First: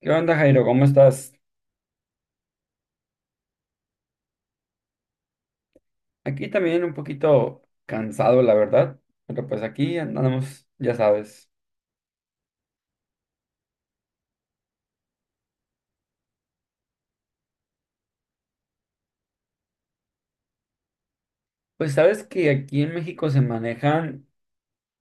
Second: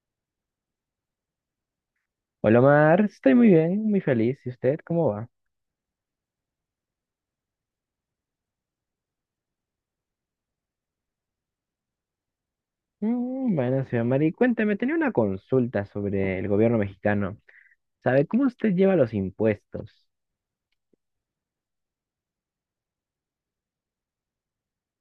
¿Qué onda, Jairo? ¿Cómo estás? Hola Omar, estoy muy bien, muy feliz. ¿Y usted cómo va? Aquí también un poquito cansado, la verdad, pero pues aquí andamos, ya sabes. Bueno, señor Mari, cuénteme, tenía una consulta sobre el gobierno mexicano. ¿Sabe cómo usted lleva los impuestos? Pues sabes que aquí en México se manejan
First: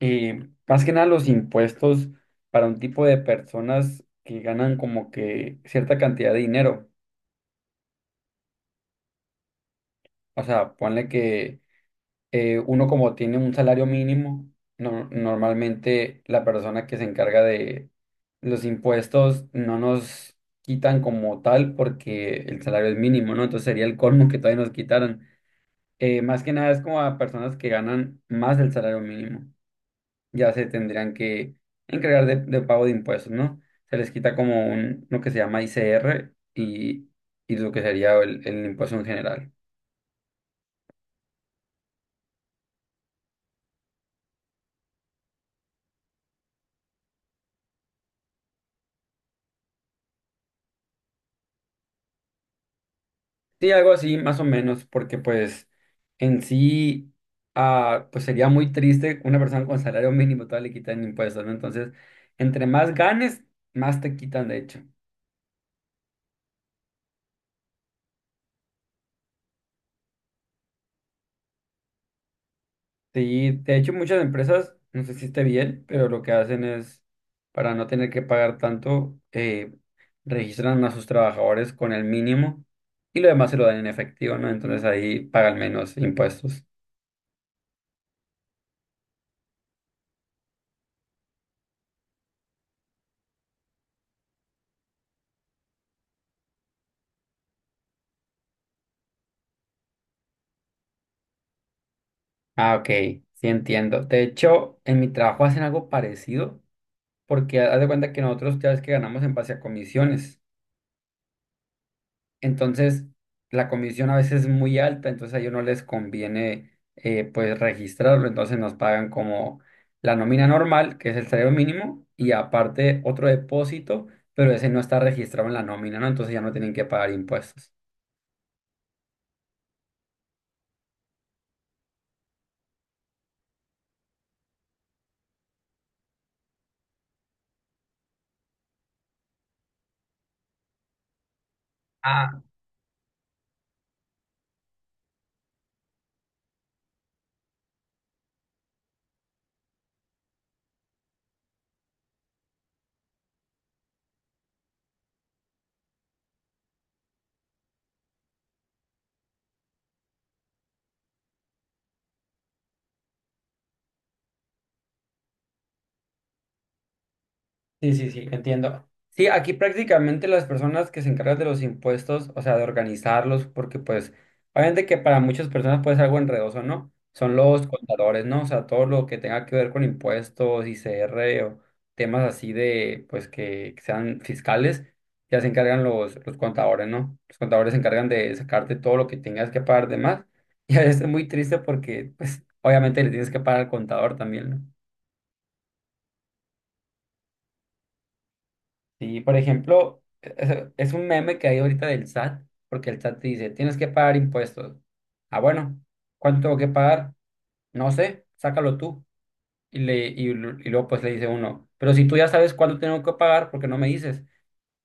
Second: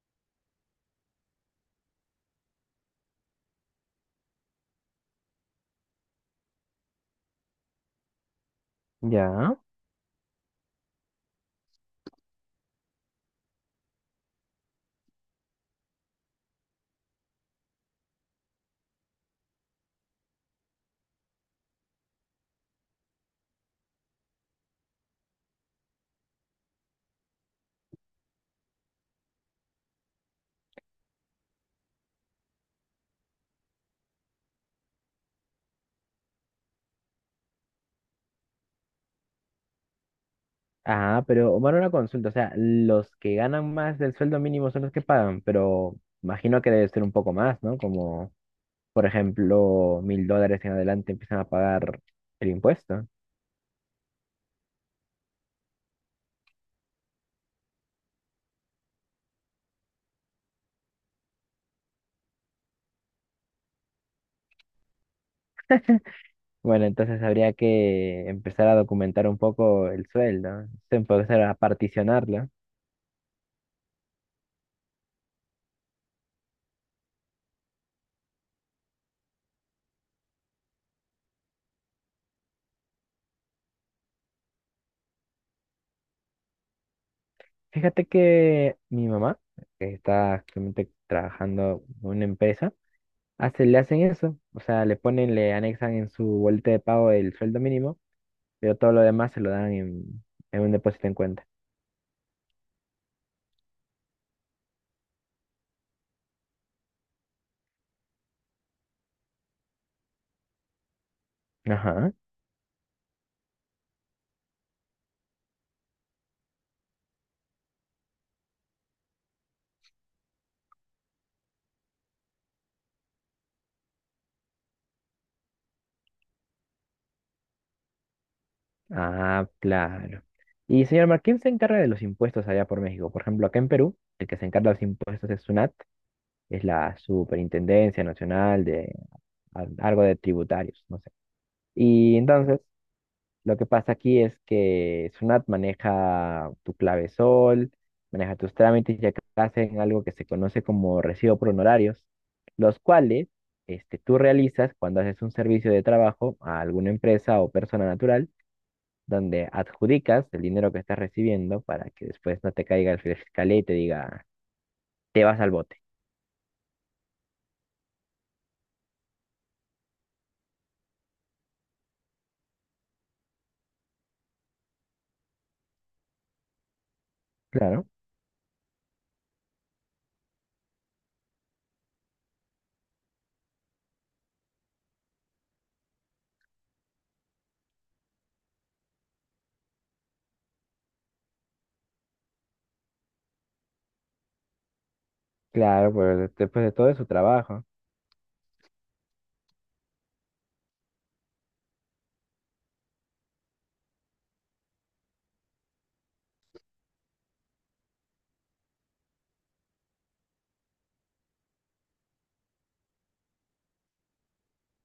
más que nada los impuestos para un tipo de personas que ganan como que cierta cantidad de dinero. ¿Ya? O sea, ponle que uno como tiene un salario mínimo, normalmente la persona que se encarga de los impuestos no nos quitan como tal porque el salario es mínimo, ¿no? Entonces sería el colmo que todavía nos quitaran. Más que nada es como a personas que ganan más del salario mínimo, ya se tendrían que encargar de pago de impuestos, ¿no? Se les quita como un, lo que se llama ICR y lo que sería el impuesto en general. Ah, pero Omar, una consulta. O sea, los que ganan más del sueldo mínimo son los que pagan, pero imagino que debe ser un poco más, ¿no? Como, por ejemplo, $1,000 en adelante empiezan a pagar el impuesto. Sí, algo así, más o menos, porque pues en sí, pues sería muy triste que una persona con salario mínimo todavía le quitan impuestos, ¿no? Entonces, entre más ganes, más te quitan, de hecho. Bueno, entonces habría que empezar a documentar un poco el sueldo, empezar a particionarlo. Sí, de hecho, muchas empresas, no sé si esté bien, pero lo que hacen es, para no tener que pagar tanto, registran a sus trabajadores con el mínimo y lo demás se lo dan en efectivo, ¿no? Entonces ahí pagan menos impuestos. Fíjate que mi mamá, que está actualmente trabajando en una empresa, le hacen eso, o sea, le anexan en su boleta de pago el sueldo mínimo, pero todo lo demás se lo dan en un depósito en cuenta. Ah, ok, sí entiendo. De hecho, en mi trabajo hacen algo parecido porque haz de cuenta que nosotros ya ves que ganamos en base a comisiones. Ajá. Entonces, la comisión a veces es muy alta, entonces a ellos no les conviene pues registrarlo, entonces nos pagan como la nómina normal, que es el salario mínimo, y aparte otro depósito, pero ese no está registrado en la nómina, ¿no? Entonces ya no tienen que pagar impuestos. Ah, claro. Y señor Mar, ¿quién se encarga de los impuestos allá por México? Por ejemplo, acá en Perú, el que se encarga de los impuestos es SUNAT, es la Superintendencia Nacional de algo de tributarios, no sé. Y ah entonces, lo que pasa aquí es que Sunat maneja tu clave sol, maneja tus trámites y acá hacen algo que se conoce como recibo por honorarios, los cuales este, tú realizas cuando haces un servicio de trabajo a alguna empresa o persona natural, donde adjudicas el dinero que estás recibiendo para que después no te caiga el fiscal y te diga, te vas al bote. Sí, sí, sí, entiendo. Sí, aquí prácticamente las personas que se encargan de los impuestos, o sea, de organizarlos, porque pues, obviamente que para muchas personas puede ser algo enredoso, ¿no? Son los Claro, contadores, ¿no? O sea, todo lo que tenga que ver con impuestos, ICR o temas así de, pues, que sean fiscales, ya se encargan los contadores, ¿no? Los contadores se encargan de sacarte todo lo que tengas que pagar de más. Y a veces es muy triste porque, pues, obviamente le tienes que pagar al contador también, ¿no? claro, pues después de todo es su trabajo. Sí, por ejemplo, es un meme que hay ahorita del SAT, porque el SAT te dice, tienes que pagar impuestos. Ah, bueno, ¿cuánto tengo que pagar? No sé, sácalo tú. Y luego pues le dice uno, pero si tú ya sabes cuánto tengo que pagar, ¿por qué no me dices?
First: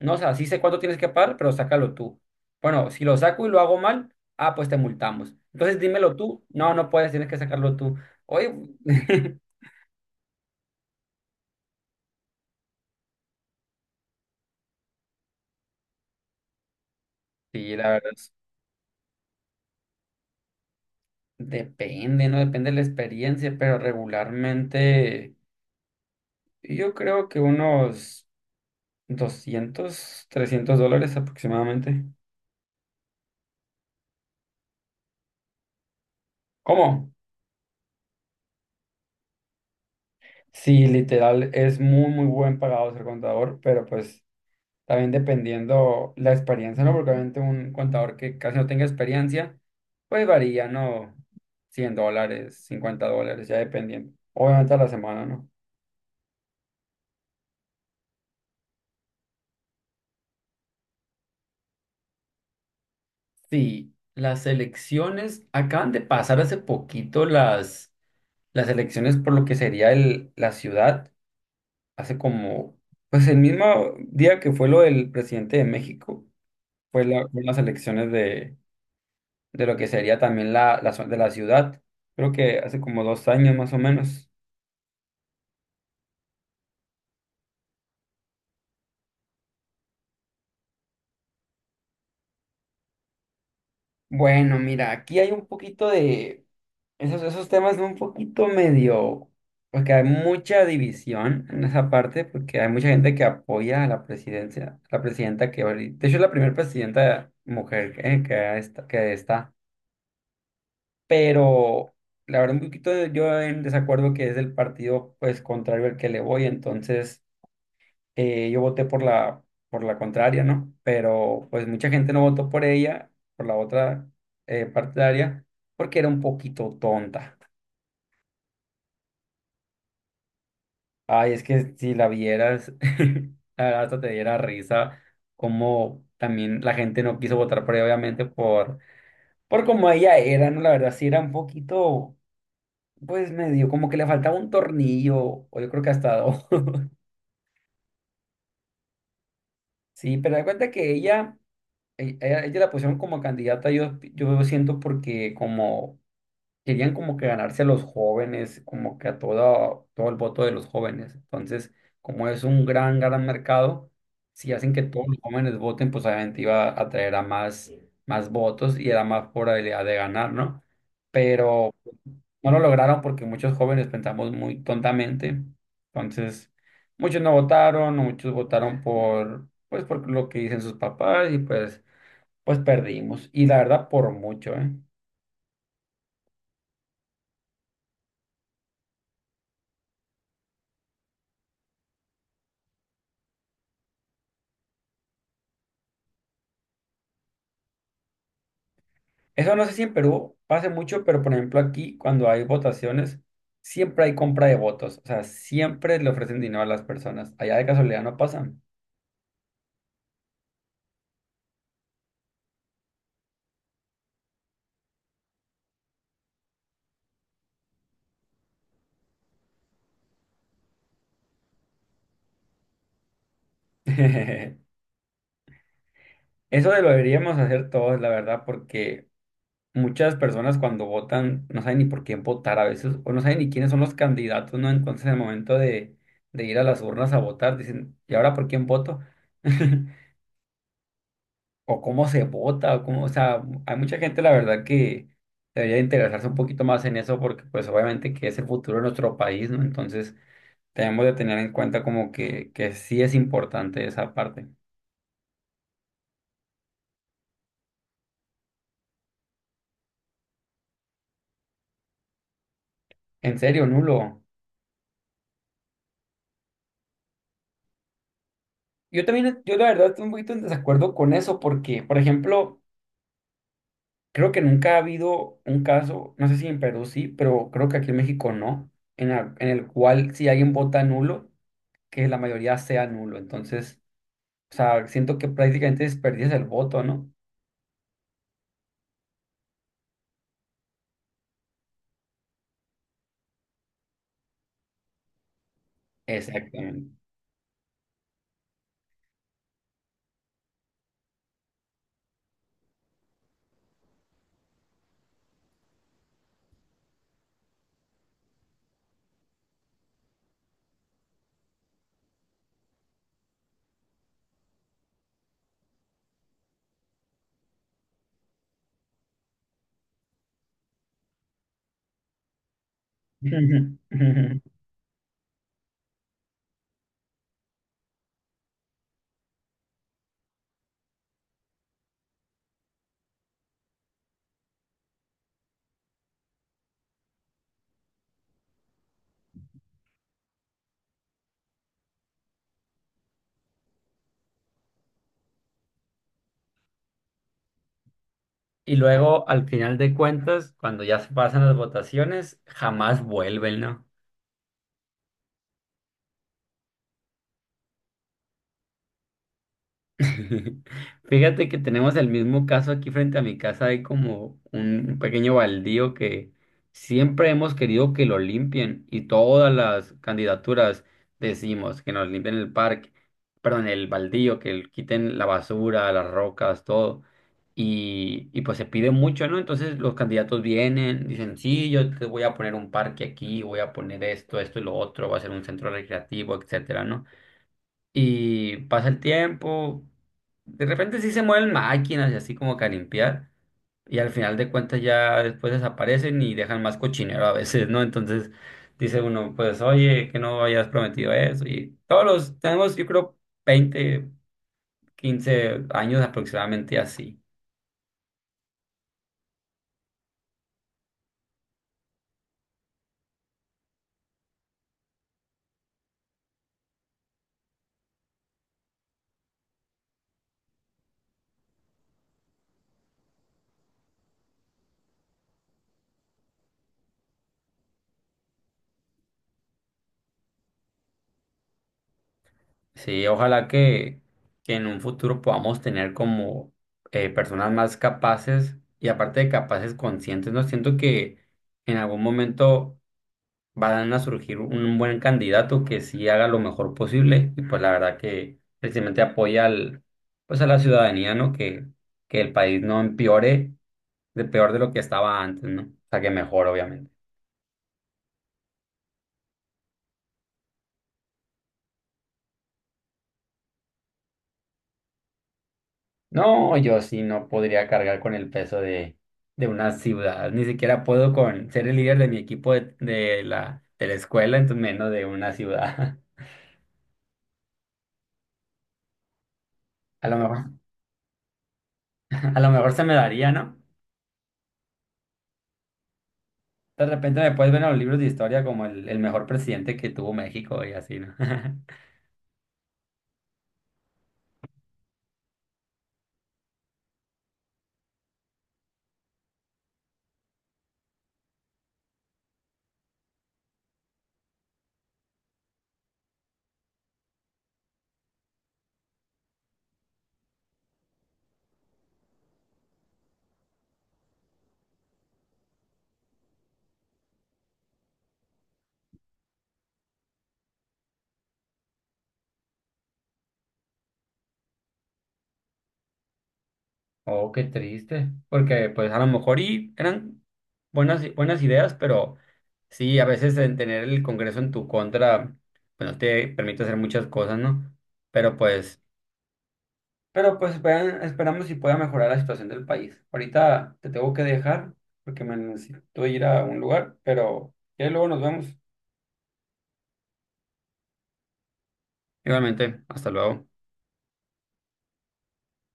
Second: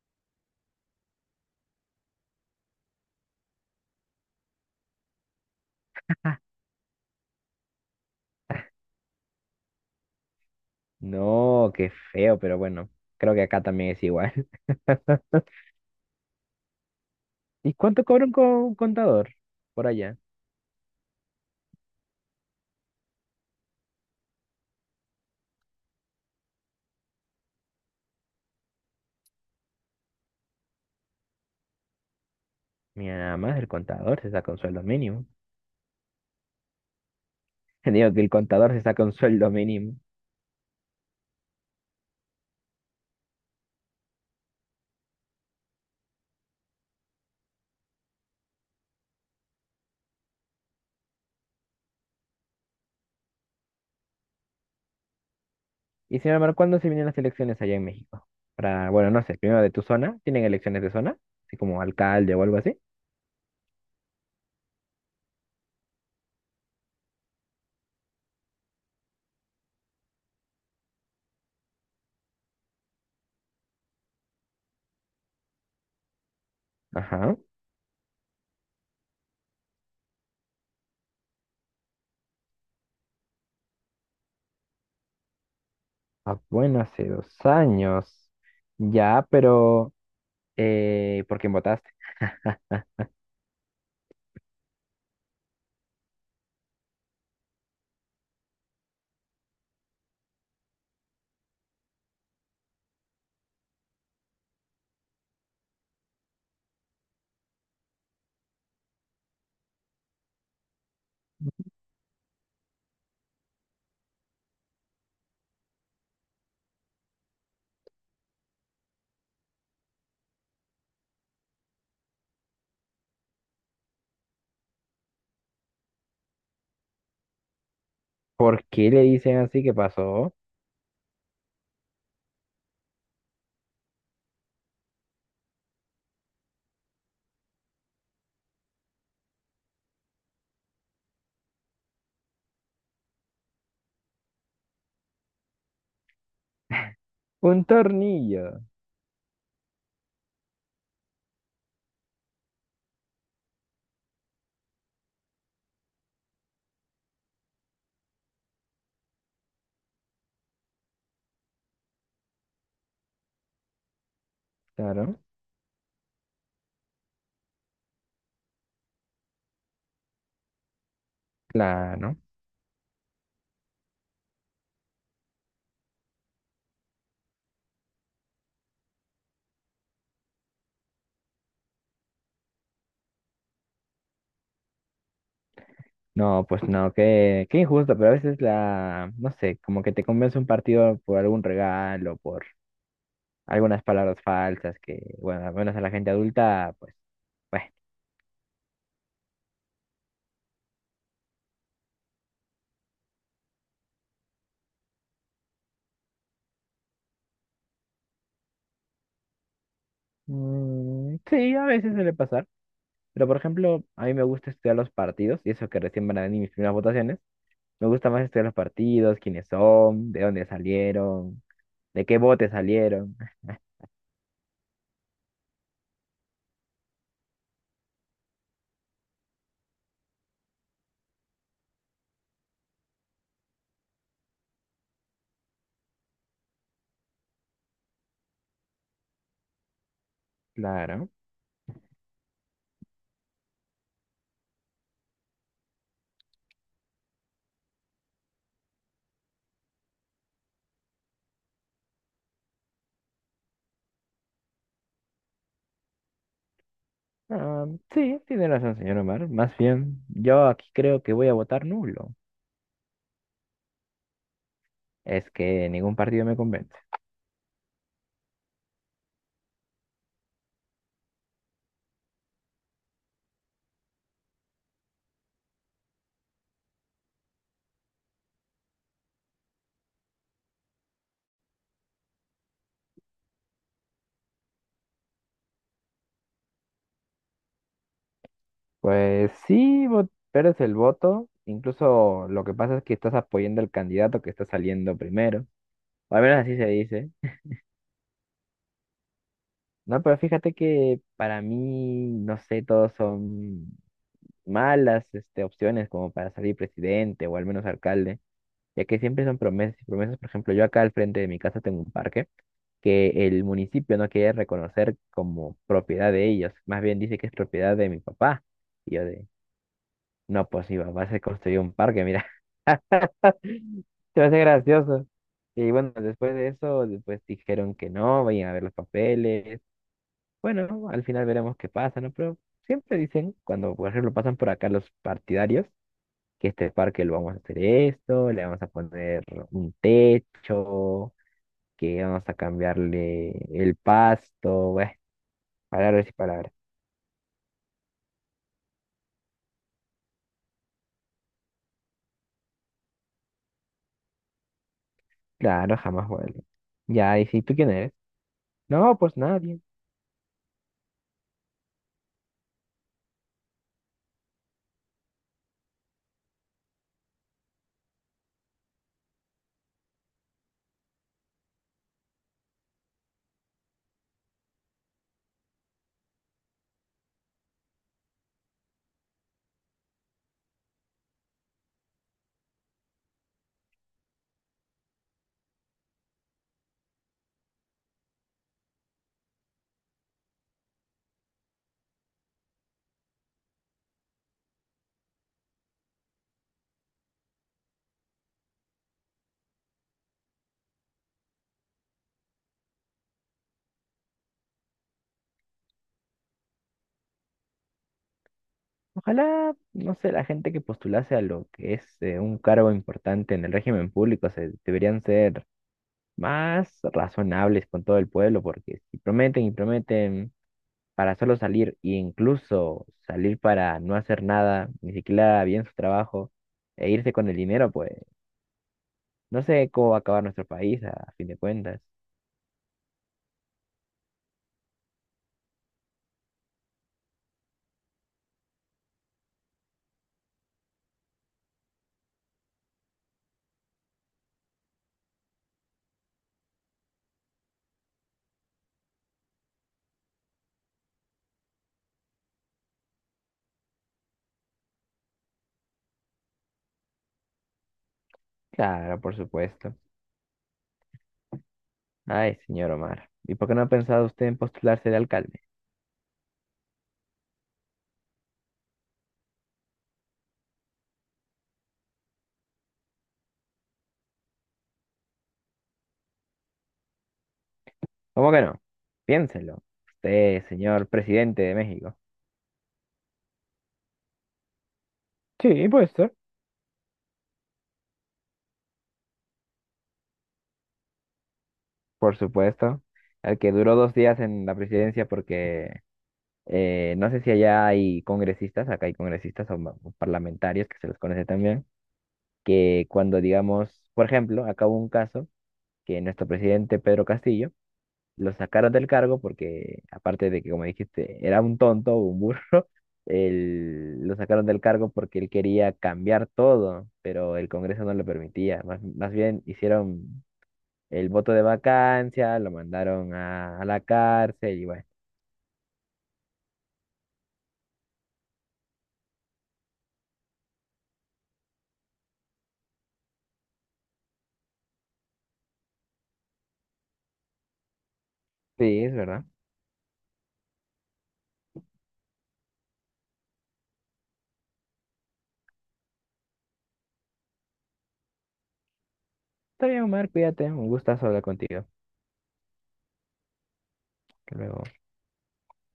No, o sea, sí sé cuánto tienes que pagar, pero sácalo tú. Bueno, si lo saco y lo hago mal, ah, pues te multamos. Entonces dímelo tú. No, no puedes, tienes que sacarlo tú. Oye, No, qué feo, pero bueno, creo que acá también es igual. ¿Y sí, la cuánto verdad, cobra un contador por allá? depende, ¿no? Depende de la experiencia, pero regularmente... Yo creo que unos 200 300 dólares aproximadamente. Mi mamá, es el contador se saca un sueldo mínimo. ¿Cómo? Digo que el contador se saca un sueldo mínimo. Sí, literal, es muy, muy buen pagado ser contador, pero pues también dependiendo la experiencia, ¿no? Porque obviamente un contador que casi no tenga experiencia, pues varía, ¿no? $100, $50, ya dependiendo. Obviamente a la semana, ¿no? Y sin embargo, ¿cuándo se vienen las elecciones allá en México? Para, bueno, no sé, primero de tu zona. ¿Tienen elecciones de zona? Así como alcalde o algo así. Sí, las elecciones, acaban de pasar hace poquito las elecciones por lo que sería la ciudad. Hace como, pues el mismo día que fue lo del presidente de México, fue la, Ajá. fue las elecciones de lo que sería también de la ciudad, creo que hace como 2 años más o menos. Ah, bueno, hace 2 años. Ya, pero ¿por quién votaste? Bueno, mira, aquí hay un poquito de esos temas son un poquito medio, porque hay mucha división en esa parte, porque hay mucha gente que apoya a la presidencia, la presidenta que ahorita, de hecho es la primera presidenta mujer que, que está. Pero la verdad un poquito yo en desacuerdo que es del partido pues contrario al que le voy, entonces yo voté por la contraria, ¿no? Pero pues mucha gente no votó por ella, por la otra partidaria, porque era un poquito tonta. ¿Por qué le dicen así que pasó? Ay, es que si la vieras, la verdad hasta te diera risa, como también la gente no quiso votar por ella, obviamente, por como ella era, ¿no? La verdad sí era un poquito. Pues medio, como que le faltaba un tornillo, o yo creo que hasta dos. Un tornillo. Sí, pero da cuenta que ella, ella la pusieron como candidata, yo siento porque como querían como que ganarse a los jóvenes, como que a todo el voto de los jóvenes. Entonces, como es un gran, gran mercado, si hacen que todos los Claro, jóvenes voten, pues obviamente iba a traer a más, más votos y era más probabilidad de ganar, ¿no? Pero claro. no lo lograron porque muchos jóvenes pensamos muy tontamente. Entonces, muchos no votaron, muchos votaron por, pues, por lo que dicen sus papás y pues, pues perdimos. Y la verdad, por mucho, ¿eh? No, pues no, qué, qué injusto, pero a veces la, no sé, como que te convence un partido por algún regalo, por algunas palabras falsas que, bueno, al menos a la gente adulta, pues, bueno, Eso no sé si en Perú pase mucho, pero por ejemplo aquí, cuando hay votaciones, siempre hay compra de votos. O sea, siempre le ofrecen dinero a las personas. Allá de casualidad no pasan. mm, sí, a veces suele pasar, pero por ejemplo, a mí me gusta estudiar los partidos, y eso que recién van a venir mis primeras votaciones, me gusta más estudiar los partidos, quiénes son, de dónde salieron, de qué bote salieron, Eso lo deberíamos hacer todos, la verdad, porque muchas personas cuando votan no saben ni por quién votar a veces, o no saben ni quiénes son los candidatos, ¿no? Entonces, en el momento de ir a las urnas a votar, dicen, ¿y ahora por quién voto? claro. O cómo se vota, o cómo, o sea, hay mucha gente, la verdad, que debería interesarse un poquito más en eso, porque pues obviamente que es el futuro de nuestro país, ¿no? Entonces, tenemos de tener en cuenta como que sí es importante esa parte. Ah, sí, tiene razón, señor Omar. Más bien, yo aquí creo que voy a votar nulo. En serio, nulo. Es que ningún partido me convence. Yo también, yo la verdad estoy un poquito en desacuerdo con eso, porque, por ejemplo, creo que nunca ha habido un caso, no sé si en Perú sí, pero creo que aquí en México no, en, en el cual si alguien vota nulo, que la mayoría sea nulo. Entonces, o sea, siento que prácticamente desperdicias el voto, ¿no? Pues sí, pero es el voto. Incluso lo que pasa es que estás apoyando al candidato que está saliendo primero. O al menos así se Exactamente. dice. No, pero fíjate que para mí, no sé, todos son malas, este, opciones como para salir presidente o al menos alcalde, ya que siempre son promesas y promesas. Por ejemplo, yo acá al frente de mi casa tengo un parque que el municipio no quiere reconocer como propiedad de ellos. Más bien dice que es propiedad de mi papá. Y yo de, No, pues mi papá se construyó un parque, mira. Se me hace gracioso. Y bueno, después de eso, después dijeron que no, vayan a ver los papeles. Bueno, al final veremos qué pasa, ¿no? Pero siempre dicen, cuando por ejemplo pasan por acá los partidarios, que este parque lo vamos a hacer esto, le vamos a poner un techo, que vamos a cambiarle el pasto, bueno, palabras y palabras. Y luego, al final de cuentas, cuando ya se pasan las votaciones, jamás vuelven, ¿no? Claro, jamás vuelve. Ya, ¿y si tú quién eres? No, pues nadie. Fíjate que tenemos el mismo caso aquí frente a mi casa. Hay como un pequeño baldío que siempre hemos querido que lo limpien y todas las candidaturas decimos que nos limpien el parque, perdón, el baldío, que quiten la basura, las rocas, todo. Y pues se pide mucho, ¿no? Entonces los candidatos vienen, dicen, sí, yo te voy a poner un parque aquí, voy a poner esto, esto y lo otro, va a ser un centro recreativo, etcétera, ¿no? Y pasa el tiempo, de repente sí se mueven máquinas y así como que a limpiar. Y al final de cuentas ya después desaparecen y dejan más cochinero a veces, ¿no? Entonces dice uno, pues oye, que no hayas prometido eso. Y todos los, tenemos yo creo 20 15 años aproximadamente así. Ojalá, no sé, la gente que postulase a lo que es un cargo importante en el régimen público se, deberían ser más razonables con todo el pueblo, porque si prometen y prometen para solo salir, e incluso salir para no hacer nada, ni siquiera bien su trabajo, e irse con el dinero, pues no sé cómo va a acabar nuestro país a fin de cuentas. Sí, ojalá que en un futuro podamos tener como personas más capaces y aparte de capaces conscientes, ¿no? Siento que en algún momento van a surgir un buen candidato que sí haga lo mejor posible y pues la verdad que precisamente apoya al, pues a la ciudadanía, ¿no? Que el país no empeore de peor de lo que estaba antes, ¿no? O sea, que mejor, obviamente. Claro, por supuesto. Ay, señor Omar, ¿y por qué no ha pensado usted en postularse de alcalde? No, yo sí no podría cargar con el peso de una ciudad, ni siquiera puedo con ser el líder de mi equipo de la escuela, entonces menos de una ciudad. ¿Cómo que no? Piénselo. A lo Usted, mejor, señor presidente de México. a lo mejor se me daría, ¿no? Sí, puede ser. De repente me puedes ver en los libros de historia como el mejor presidente que tuvo México y así, ¿no? Por supuesto, al que duró 2 días en la presidencia porque no sé si allá hay congresistas, acá hay congresistas o parlamentarios que se los conoce también, que cuando digamos, por ejemplo, acá hubo un caso que nuestro presidente Pedro Castillo lo sacaron del cargo porque, aparte de que, como dijiste, era un tonto, un burro, lo sacaron del cargo porque él quería cambiar todo, pero el Congreso no lo permitía. Más bien hicieron el voto de vacancia, lo mandaron a la cárcel y bueno. Oh, qué triste. Porque pues a lo mejor y eran buenas ideas, pero sí, a veces en tener el Congreso en tu contra, pues no te permite hacer muchas cosas, ¿no? Pero Sí, pues, es verdad. pero pues esperamos si pueda mejorar la situación del país. Ahorita te tengo que dejar porque me necesito ir a un lugar, pero ya luego nos vemos. Está bien, Omar, cuídate. Un gustazo hablar contigo. Igualmente, hasta luego. Hasta luego.